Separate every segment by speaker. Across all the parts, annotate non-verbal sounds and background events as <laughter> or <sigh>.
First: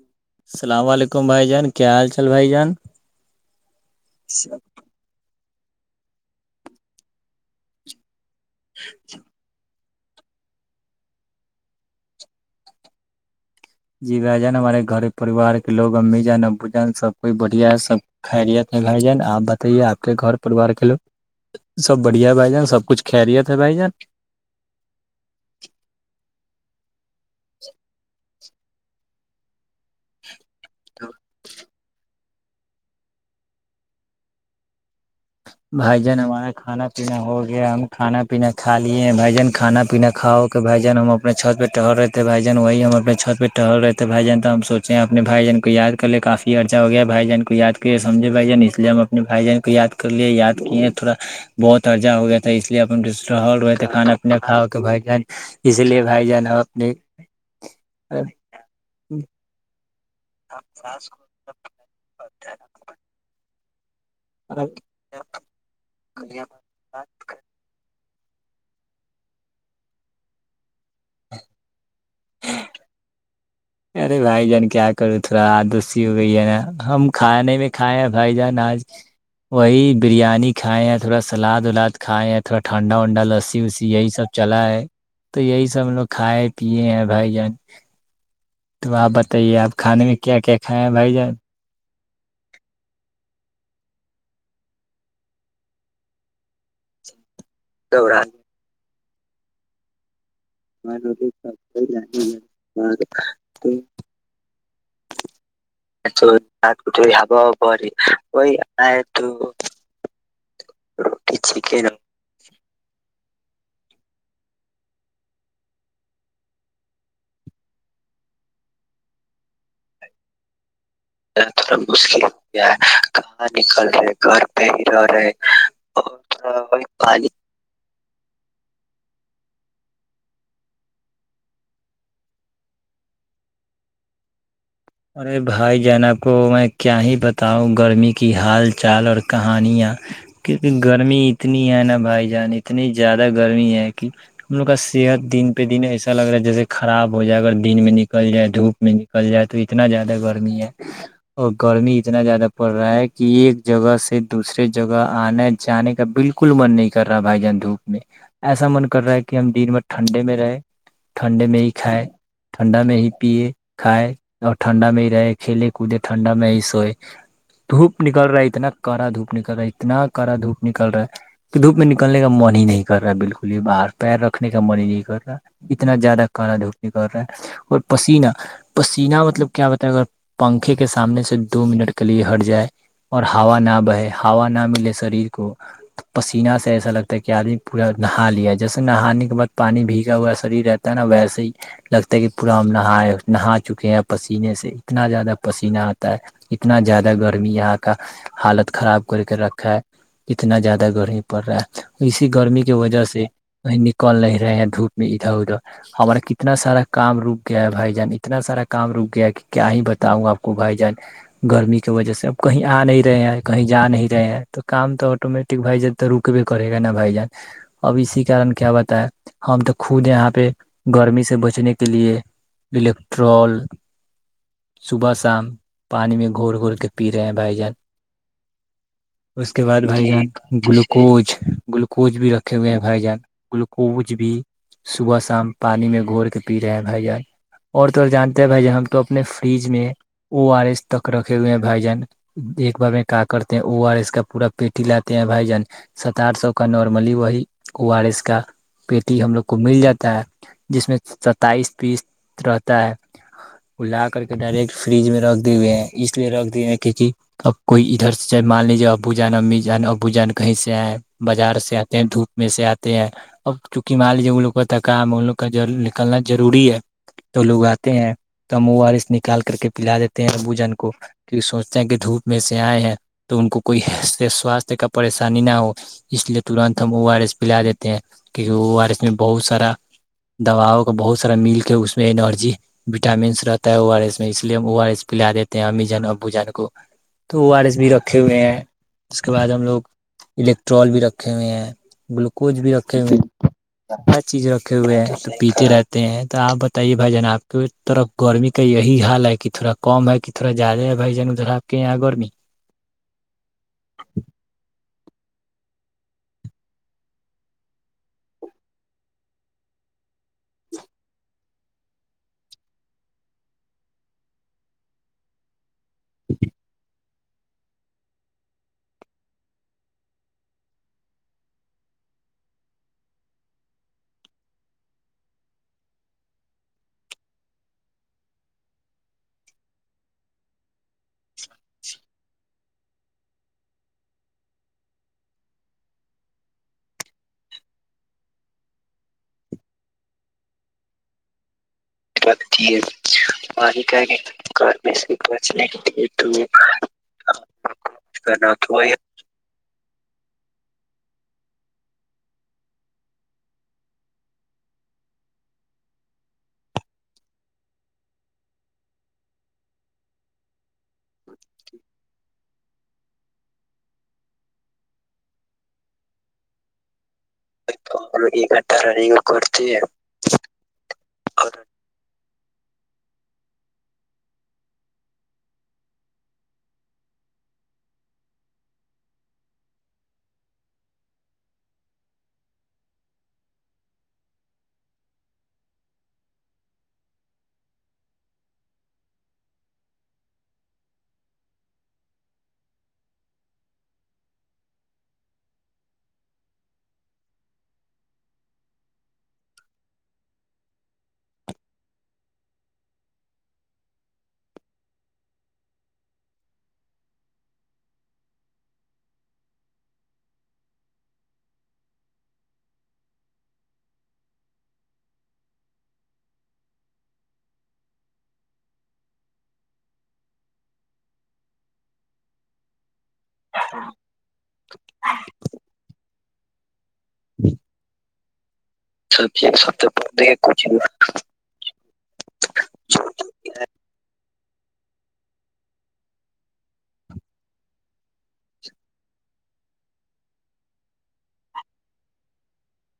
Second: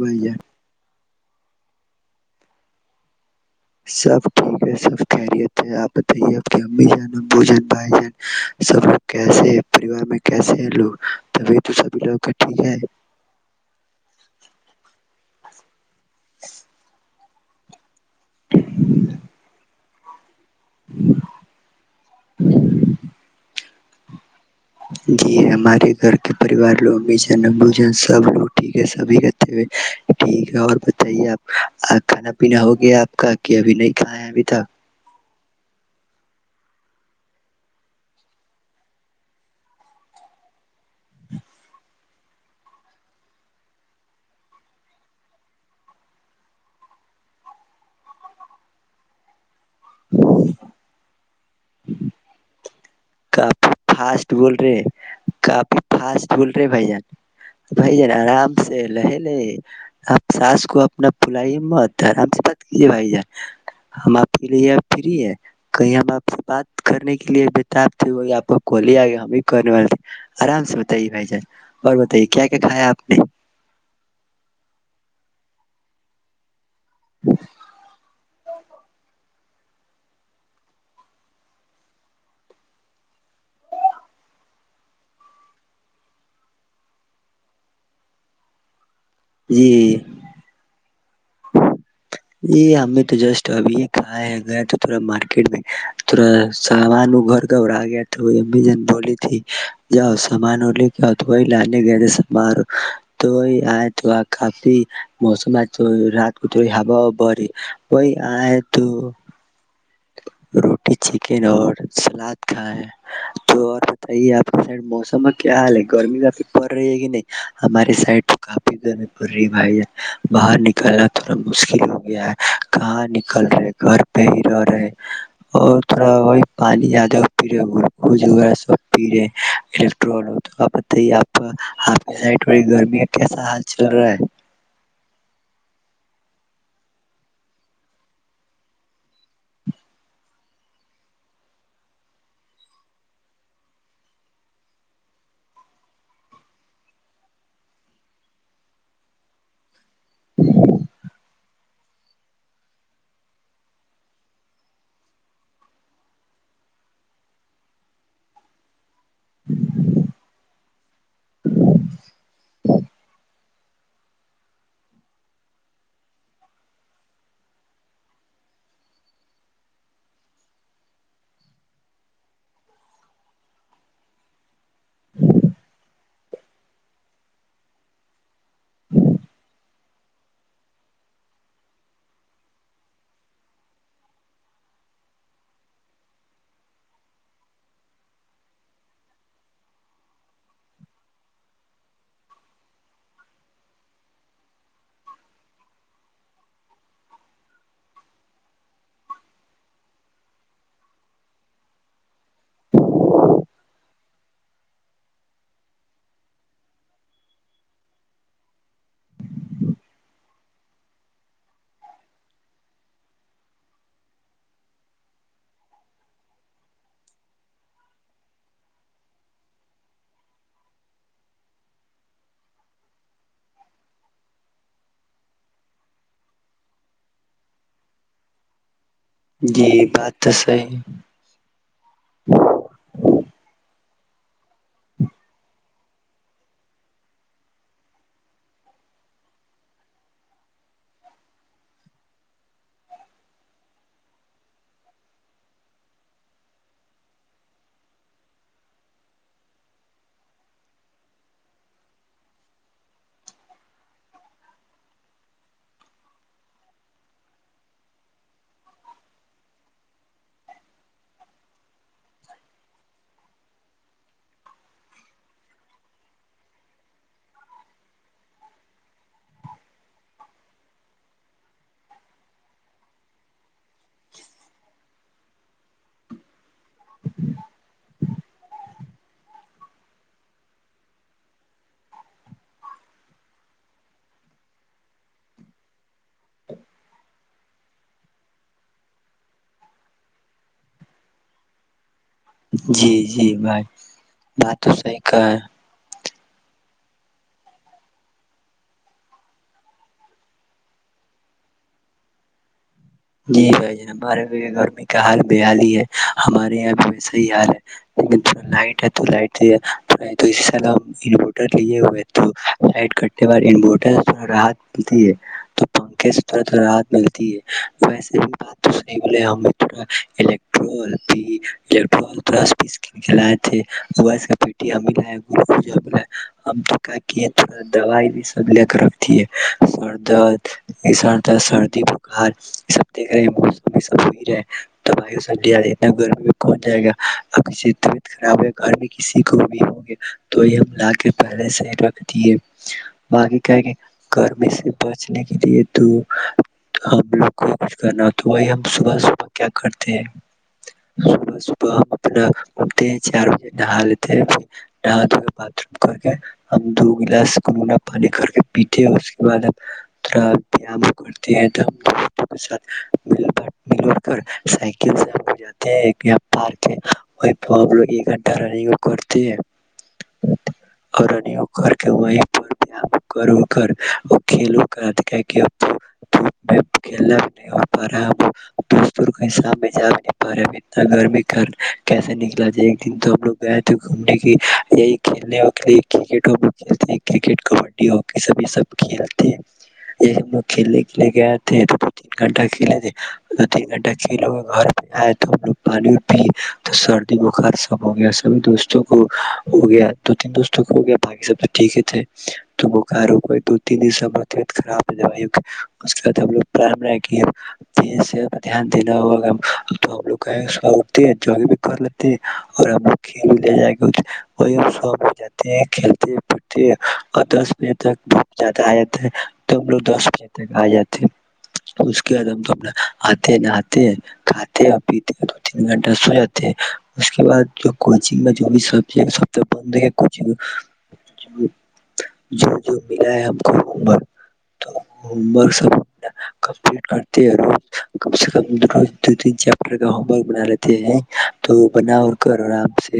Speaker 1: بھیا
Speaker 2: سلام علیکم کم بھائی جان کیا حال چال بھائی جان
Speaker 1: سب ٹھیک ہے سب خیریت آپ بتائیےپ کہ امی جان ابوجن بائی جن سب لوگ کیسے پریوار میں کیسے ہیں لوگ تبھی تو سبھی لوگ کا ٹھیک ہے
Speaker 2: جی ب جانا ہمارے گھر پریوار کے لوگ امی جان ابو جان سب کوئی بڑھیا سب کرییت گارجین آپ بتائیے آپ کے گھر پریوار کےلو سب بڑھیا ب جائ سب کچھ خیریت ہے بھائی جان
Speaker 1: جی ہمارے گھر کے پریوار لوگ بھی بوجن سب لوگ ٹھیک ہے سبھی کرتے ٹھیک ہے اور بتائیے آپ کھانا پینا ہو گیا آپ کا کہ ابھی نہیں کھاائے ہے ابھی تک
Speaker 2: بھائی جان ہمارا کانا پینا ہو گیا ہم کانا پینا کھ لیے ہیں بھائی جان کھانا پینا کھاؤ کے بھائی جان ہم اپنے چھت پہ ٹہر رہے تھے بھائی جان وہی ہم اپنے چھت پہ ٹہر رہے بھائی جان تو ہم سوچے ہیں اپنے بھائی جن کو یاد کر لے کافی ارچا ہو گیا بھائی جن کو یاد کرے سجھے بھائی جان اس لیے ہم اپنے بھائی جن کو یا تو لیے یاد کیے تھوڑا بہت ارجہ ہو گیا تھا اس لیے اپن ٹہل
Speaker 1: کافی
Speaker 2: رہے تھے کھانا
Speaker 1: فاسٹ
Speaker 2: پینا
Speaker 1: بول
Speaker 2: کھا
Speaker 1: رہے
Speaker 2: کے بھائی جان
Speaker 1: کافی
Speaker 2: اسی لیے بھائی
Speaker 1: فاسٹ
Speaker 2: جان
Speaker 1: بول
Speaker 2: ہم
Speaker 1: رہے بھائی جان بھائی جان آرام سے لے لے آپ ساس کو اپنا بلائی م آرام سے بات کیجے بھائی جان ہم آپ کے لیے اب فری ہے کہیں ہم آپ سے بات کرنے
Speaker 2: اپنے
Speaker 1: کے لیے وہی آپ کو کول آگیا ہم بھی کرنے والے تھے آرام سے بتائیے بھائی جان اور بتائیے کیا کیا کھایا آپ نے
Speaker 2: ارے بھائی جان کیا کروں تھوڑا آدوسی ہو گئی ہے نا ہم کھانے میں کھائے ہیں بھائی جان آج وہی بریانی کھائے ہیں تھوڑا سلاد الاد کھائے ہیں تھوڑا ٹھنڈا ونڈا لسی وسی یہی سب چلا ہے تو یہی سب لوگ کھائے پیے ہیں بھائی جان تو آپ بتائیے
Speaker 1: جی
Speaker 2: آپ کھانے میں کیا کیا کھائےیں ہیں بھائی جان
Speaker 1: یہ ہمیں تو جسٹ ابھی یہ کھایا ہے گیا تو تھوڑا مارکیٹ میں تھوڑا سامان وہ گھر گھبورا گیا تو وہ ا بھی جن بولی جا سے سامان لے کے تو وہی لانے گئے تھے سار تو آئے تو کافی موسمات تو
Speaker 2: تو
Speaker 1: رات تھوڑی
Speaker 2: کو جو
Speaker 1: ہوا
Speaker 2: ہب
Speaker 1: بڑی
Speaker 2: پ
Speaker 1: وہی
Speaker 2: وہ
Speaker 1: آئے
Speaker 2: تو
Speaker 1: روٹی چکن اور سلاد کھائیں تو تو اور بتائیے آپ کے سائڈ موسم کیا حال ہے گرمی کافی پڑ رہی ہے کہ نہیں ہماری سائڈ تو کافی گرمی پڑ رہی بھائی باہر نک کہنا تھوڑا مشکل ہو گیا ہے کہاں نکل رہے گھر پہ ہی ے اور تھوڑا وہی پانی زیادہ پ رہے وغہ سب پی رہے الیکٹر تو آپ بتائیے آپٹی گرمی کیسا حال چل رہا ہے
Speaker 2: ارے بھائی جان آپ کو میں کیا ہی بتاؤں گرمی کی حال چال اور کہانیاں کیونکہ گرمی اتنی ہے نا بھائی جان اتنی زیادہ گرمی ہے کہ ہم لوگ کا صحت دن پہ دن ایسا لگ رہا ہے جیسے خراب ہو جائے اگر دن میں نکل جائے دھوپ میں نکل جائے تو اتنا زیادہ گرمی ہے اور گرمی اتنا زیادہ پڑ رہا ہے کہ ایک جگہ سے دوسرے جگہ آنے جانے کا بلکل من نہیں کر رہا بھائی جان دھوپ میں ایسا من کر رہا ہے کہ ہم دن بھر ٹھنڈے میں رہے ٹھنڈے میں ہی کھائے ٹھنڈا میں ہی پیے کھائے اور ٹھنڈا میں ہی رہے کھیلے کودے ٹھنڈا میں ہی سوئے دھوپ نکل رہا ہے اتنا کرا دھوپ نکل رہا ہے اتنا کرا دھوپ نکل رہا ہے کہ دھوپ میں نکلنے کا من ہی نہیں کر رہا ہے بلکل ہی باہر پیر رکھنے من ہی نہیں کر رہا اتنا زیادہ کالا دھوک کر رہا ہے اور پسین پسی پین مطلب کیا بتا ہے اگر پنکھے کے سامنے سے دو منٹ کے لیے ہٹ جائے اور ہووا نہ بہے ہوا نہ ملے شریر کو پسیین سے ایسا لگتا ہے کہ آدمی پورا نہا لیا جیسے نہانے کے بعد پانی بھیگا ہوا شریر رہتا ہے نا ویسے ہی لگتا ہے کہ پورا ہم نہائے نہا چکے ہیں پسینے سے اتنا زیادہ پسیین آتا ہے اتنا زیادہ گرمی یہاں کا حالت خراب کر کے رکھا ہے اتنا زیادہ گرمی پڑ رہا ہے اسی گرمی کی وجہ سے وہ نکل نہیں رہے ہیں دھوپ میں ادھر ادھر ہمارا کتنا سارا کام رک گیا ہے بھائی جان اتنا سارا کام رک گیا کہ کیا ہی بتاؤں آپ کو بھائی جان گرمی کی وجہ سے اب کہیں آ نہیں رہے ہیں کہیں جا نہیں رہے ہیں تو کام تو آٹومیٹک بھائی جان تو رک بھیے کرے گا نا بھائی جان اب اسی کارن کیا بتا ہے ہم تو خود یہاں پہ گرمی سے بچنے کے لیے ٹرول صبح شام پانی میں گور گور کے پی رہے ہیں بھائی جان اس کے
Speaker 1: جی
Speaker 2: بعد بھائی
Speaker 1: بات تو
Speaker 2: جان
Speaker 1: صحیح
Speaker 2: گلوکوز گلوکوز بھی رکھے ہوئے ہیں بھائی جان گلوکو کچ بھی صبح شام پانی میں گھور کے پی رہے ہے جائے اور تو جانتے ہیں بھائی جان ہم تو اپنے فریج میں او آر ایس تک رکھے ہوئے ہیں بھائی جان ایک بار میں کا کرتے ہیں او آر ایس کا پورا پیٹی لاتے ہیں بھائی جان ست آار سو کا نارملی وہی او آر ایس کا پیٹی ہم لوگ کو مل جاتا ہے جس میں ستائیس تیسر وہ لا کر کے ڈائریکٹ فریج میں رکھ دیے ہوئے ہیں اس لیے رکھ دیے ہوئے ہیں کیونکہ اب کوئی ادھر سے ج مان لیجے ابو جان امی جان ابو جان کہیں سے آئے بازار سے آتے ہیں دھوپ میں سے آتے ہیں اب چونکہ مان لیجیے ان لوگ کا کام ہے ان لوگ کا نکلنا ضروری ہے تو لوگ آتے ہیں تو ہم او آر ایس نکال کر کے پلا دیتے ہیں ابوجن کو کہ سوچتے ہیں کہ دھوپ میں سے آئے ہیں تو ان کو کوئی سواستھ کا پریشانی نہ ہو اس لیے ترنت ہم او آر ایس پلا دیتے ہیں کہ او آر ایس میں بہت سارا دواؤ کا بہت سارا میل کے اس میں انرجی وٹامنس رہتا ہے او آر ایس میں اس لیے ہم او آر ایس پلا دیتے ہیں امی جن ابوجن کو تو او آر ایس بھی رکھے ہوئے ہیں اس کے بعد ہم لوگ الیکٹرول بھی رکھے ہوئے ہیں گلوکوز بھی
Speaker 1: جی
Speaker 2: رکھے ہوئے
Speaker 1: جی بھائی
Speaker 2: ہر چیز
Speaker 1: بات تو
Speaker 2: رکھے ہوئے
Speaker 1: صحیح
Speaker 2: ہیں تو
Speaker 1: کہا ہے
Speaker 2: پیتے رہتے تے ہیں تو آپ بت ت یہ بھائی جان آپ کے طرف گرمی کا یہی حال ہے کہ تھورا کم ہے کہ تھورا زیادہ ہے بھائی جان ادھر آپ کے یہاں گرمی
Speaker 1: جی بھائی جان ہمارے بھی گرمی کا حال بحال ہی ہے ہمارے یہاں بھی وسا ہی حال ہے لیکنا لائٹ ہے تو لائٹ اس سالح انورٹر لیے ہوئے ہیں تو لائٹ کٹتے بعد انٹر راحت ملتی ہے تو <unintelligible> <unintelligible> <unintelligible> یہ سب دیکھ رہے ہیں موسم یہ سب ہو رہا توی س ا گرمی میں کون جائے گا اب کسی طبیعت خراب ہے گرمی کسی کو بھی ہوگی تو یہ ہم لا کے پہلے سے ہی باقی کہ کہ گرمی سے بچنے کے لیے تو ہم لوگ کچھ کرنا تو وہی ہم
Speaker 2: ایک
Speaker 1: صبح صبح کیا کرتے ہیں صبح صبح ہم اپنا گومتے ہیں چار بجے نہا لیتے ہیں نہا دھو کے باتھ روم کر کے ہم دو گلاس کنا پانی کر کے پیتے ہیں اس کے بعد ہم تھڑام کرتی ہیں تو کر سائیکل سے جاتے ہیں پارک پ لوگ ایک گھنٹہ رنو کرتے ہیں اور رنوگ کر کے وہ پر کر کر اور کھیلوں کرپ میں کھیلنا بھی نہیں ہو پا رہا ہے ہم دوست کہیں سامنے جا بھی نہیں پا رہے ہم اتنا گرمی گھر کیسے نکلا جائے ایک دن تو ہم لوگ گئے تھے گھومنے کے یہی کھیلنے کے لیے کرکٹ ہم لوگ کھیلتے کرکٹ کبڈی ہکی سبی سب کھیلتے یہی ہم لوگ کھیلنے کے لیے گئے تین گھنٹہ کھیلے تھے تین گھنٹہ کھیلے ہوئے گھر پہ آئے تو ہم لوگ پانی اور پیئے تو سردی بخار سب ہو گیا سبھی دوستوں کو ہو گیا دو تین دوستوں کو ہو گیا باقی سب تو ٹھیک ہی تھے تو بخار ہو کو دو تین دن سب طبیعت خراب ہو جائےائی کےد ہم لوگ دھیان دینا ہواا تو ہم لوگح اٹتے ہیں جگگ بھی کر لیتے ہیں اور ہم لوگ کھیل بھی لے جائیں گ وہ ہم س جاتے ہیں کھیلتے پدتے اور دس بجے تک بت زیادہ آ جاتا ہے تو ہم لوگ دس بجے تک آ جاتے اس کے عدم تو نا آتے نہات کاتے پیتے دو تین گھٹہ سوجا <inaudible> اس کے بعد جو کوچ چ میں چی <unintelligible>
Speaker 2: سب چی سب دیکے کچھ
Speaker 1: جو جو ملا ہے ہم کو ہومورک تو ہوم ورک سب کمپٹ کرتے ر کم سے کم روز دو تین چیپٹر کا ہوم ورک بنا لیتے ہیں تو بنا ا کر آرام سے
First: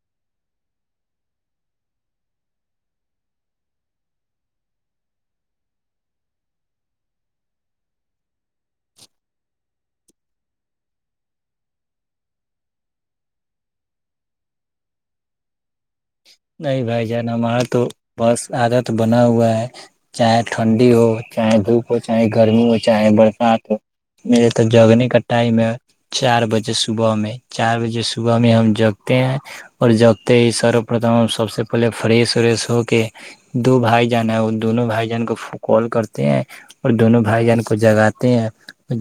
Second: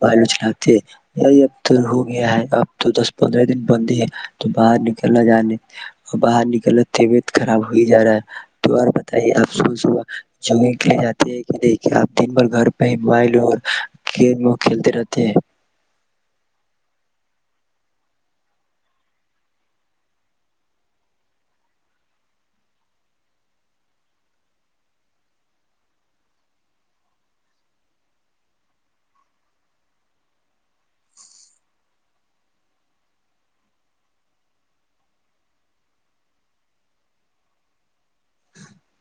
Speaker 1: بالو چلاتے ہیں یہی اب تو ہو گیا ہے اب تو دس پندرہ دن بند ہی ہے تو باہر نکلنا جانے باہر نکلتے ہوئے خراب ہو ہی جا رہا ہے تو اور بتائیے آپ سوا جگگ کے لیے جاتے ہیں کہ نہیں آپ دن بھر گھر پہ ہی موبائل اور گیم کھیلتے رہتے ہیں
Speaker 2: نہیں بھائی جان ہمارا تو بس عادت بنا ہوا ہے چاہے ٹھنڈی ہو چاہے دھوپ ہو چاہے گرمی ہو چاہے برسات ہو میرے تو جگنے کا ٹائم ہے چار بجے صبح میں چار بجے صبح میں ہم جگتے ہیں اور جگتے ہی سر پرتم ہم سب سے پہلے فریس وریش ہو کے دو بھائی جان ہیں دونوں بھائی جان کو کال کرتے ہیں اور دونوں بھائی جان کو جگاتے ہیں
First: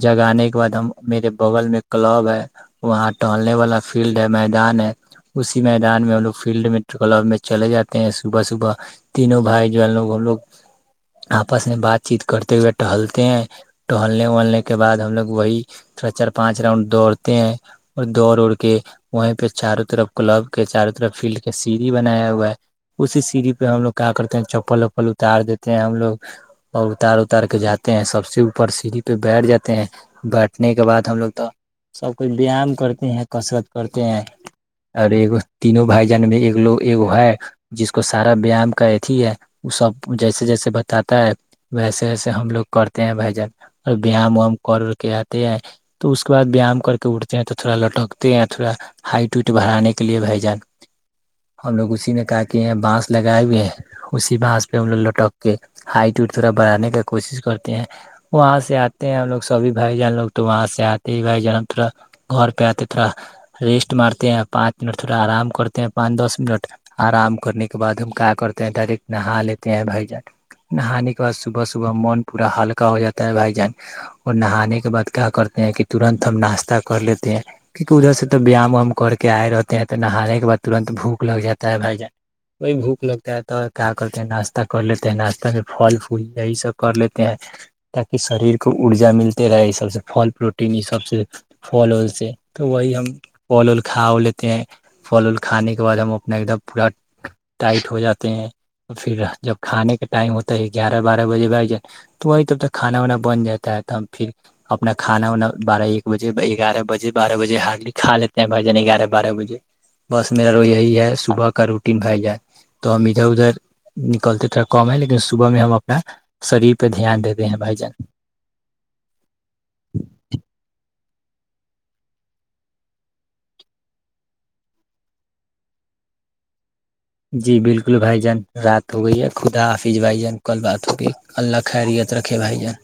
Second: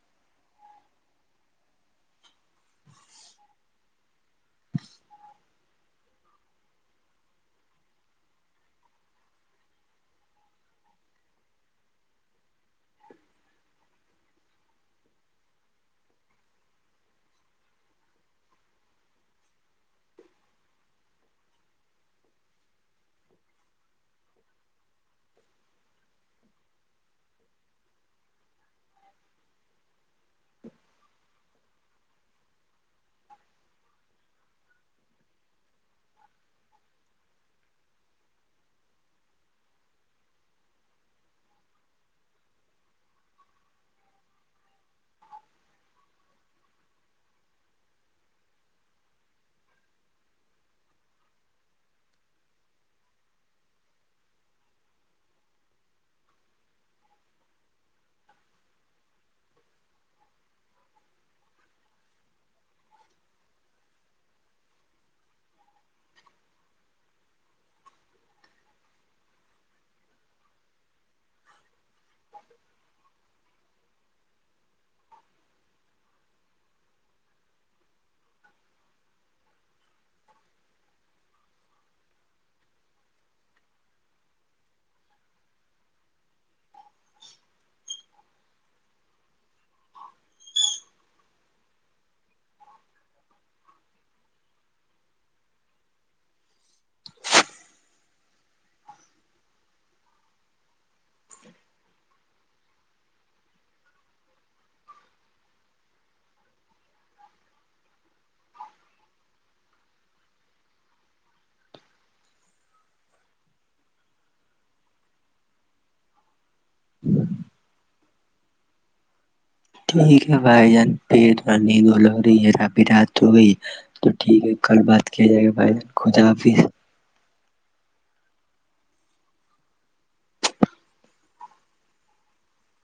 Speaker 2: جگانے کے بعد ہم میرے بغل میں کلب ہے وہاں ٹہلنے والا فیلڈ ہے میدان ہے اسی میدان میں ہم لوگ فیلڈ میں کلب میں چلے جاتے ہیں صبح صبح تینوں بھائی جو ہے لوگ ہم لوگ آپس میں بات چیت کرتے ہوئے ٹہلتے ہیں ٹہلنے وہلنے کے بعد ہم لوگ وہی تھوڑا چار پانچ راؤنڈ دوڑتے ہیں اور دوڑ اڑ کے وہیں پہ چاروں طرف کلب کے چاروں طرف فیلڈ سیڑھی بنایا ہوا ہے اسی سیڑھی پہ ہم لوگ کیا کرتے ہیں چپل وپل اتار دیتے ہیں ہم لوگ اور اتار اتار کے جاتے ہیں سب سے اوپر سیڑھی پہ بیٹھ جات ہیں بیٹھنے کے بعد ہم لوگ تو سب کوئی ویام کرتے ہیں کسرت کرتے ہیں اور ایک تینوں بھائی بجن میں ایک لوگ ہے جس کو سارا ویام کا اتیھی ہے وہ سب جیسے جیسے بتاتا ہے ویسے ویسے ہم لوگ کرتے ہیں بھجن اور ویام و ہم کر ا کے آتے ہیں تو اس کے بد ویام کر کے اٹھتے ہیں تو تھوڑا لٹکتے ہیں تھوڑا ہائٹ وٹ برانے کے لیے بھجن ہم لوگ اسی نے کا کے ہیں بانس لگائے ہوئے ہیں اسی بانس پہ ہم لوگ لٹک کے ہائٹ تھوڑا بڑھانے کی کوشش کرتے ہیں وہاں سے آتے ہیں ہم لوگ سبھی بھائی جان لوگ تو وہاں سے آتے ہی بھائی جان ہم تھوڑا گھر پہ آتے تھوڑا ریسٹ مارتے ہیں پانچ منٹ تھوڑا آرام کرتے ہیں پانچ دس منٹ آرام کرنے کے بع ہم کیا کرتے ہیں ڈائریکٹ نا لیتے ہیں بھائی جان نہانے کے بع صبح صبح من پورا ہلکا ہو جاتا ہے بھائی جان اور نہانے کے بعد کیا کرتے ہیں کہ ترنت ہم ناشتہ کر لیتے ہیں کیونکہ ادھر سے تو بیام ہم کر کے آئے رہتے ہیں تو نہانے کے بع ترنت بھوک لگ جاتا ہے بھ جائے وہی بھوک لگتا ہے تو کیا کرتے ہیں ناشتہ کر لیتے ہیں ناشتہ میں پھل پھل یہی سب کر لیتے ہیں تاکہ شریر کو ارجا ملتے رہے اس سب سے پھل پروٹین اس سب سے پھل ال سے تو وہی ہم پھل ول کھا لیتے ہیں پھل ال کھانے کے بعد ہم اپنا ایک دم پورا ٹائٹ ہو جاتے ہیں پھر جب کھانے کا ٹائم ہوتا ہے گیارہ بارہ بجے ب جائے تو کھانا وانا بن جاتا ہے تو ہم پھر اپنا کھانا باریک بجے ایکگ بجے بجے ہارلی کھا لیتے ہیں بھائی جان بجے بس میرا ر یہی ہے صبح کا روٹین ب جائے تو ہم ادھر ادھر نکلتے تھ کم ہے لیکن صبح میں ہم اپنا شریر پہ دھیان دیتے ہیں بھائی جان
Speaker 1: ٹھیک ہے بھائی جان پ تھڑا نیند ہو لگ رہی ہے ربھی رات ہو گئی ہے تو ٹھیک ہے کل بات کیا جائے گا بھائی جان خدا حافظ
Speaker 2: جی بالکل بھائی جان رات ہو گئی ہے خدا حافظ بھائی جان کل بات ہوگئی اللہ خیریت رکھے بھائی جان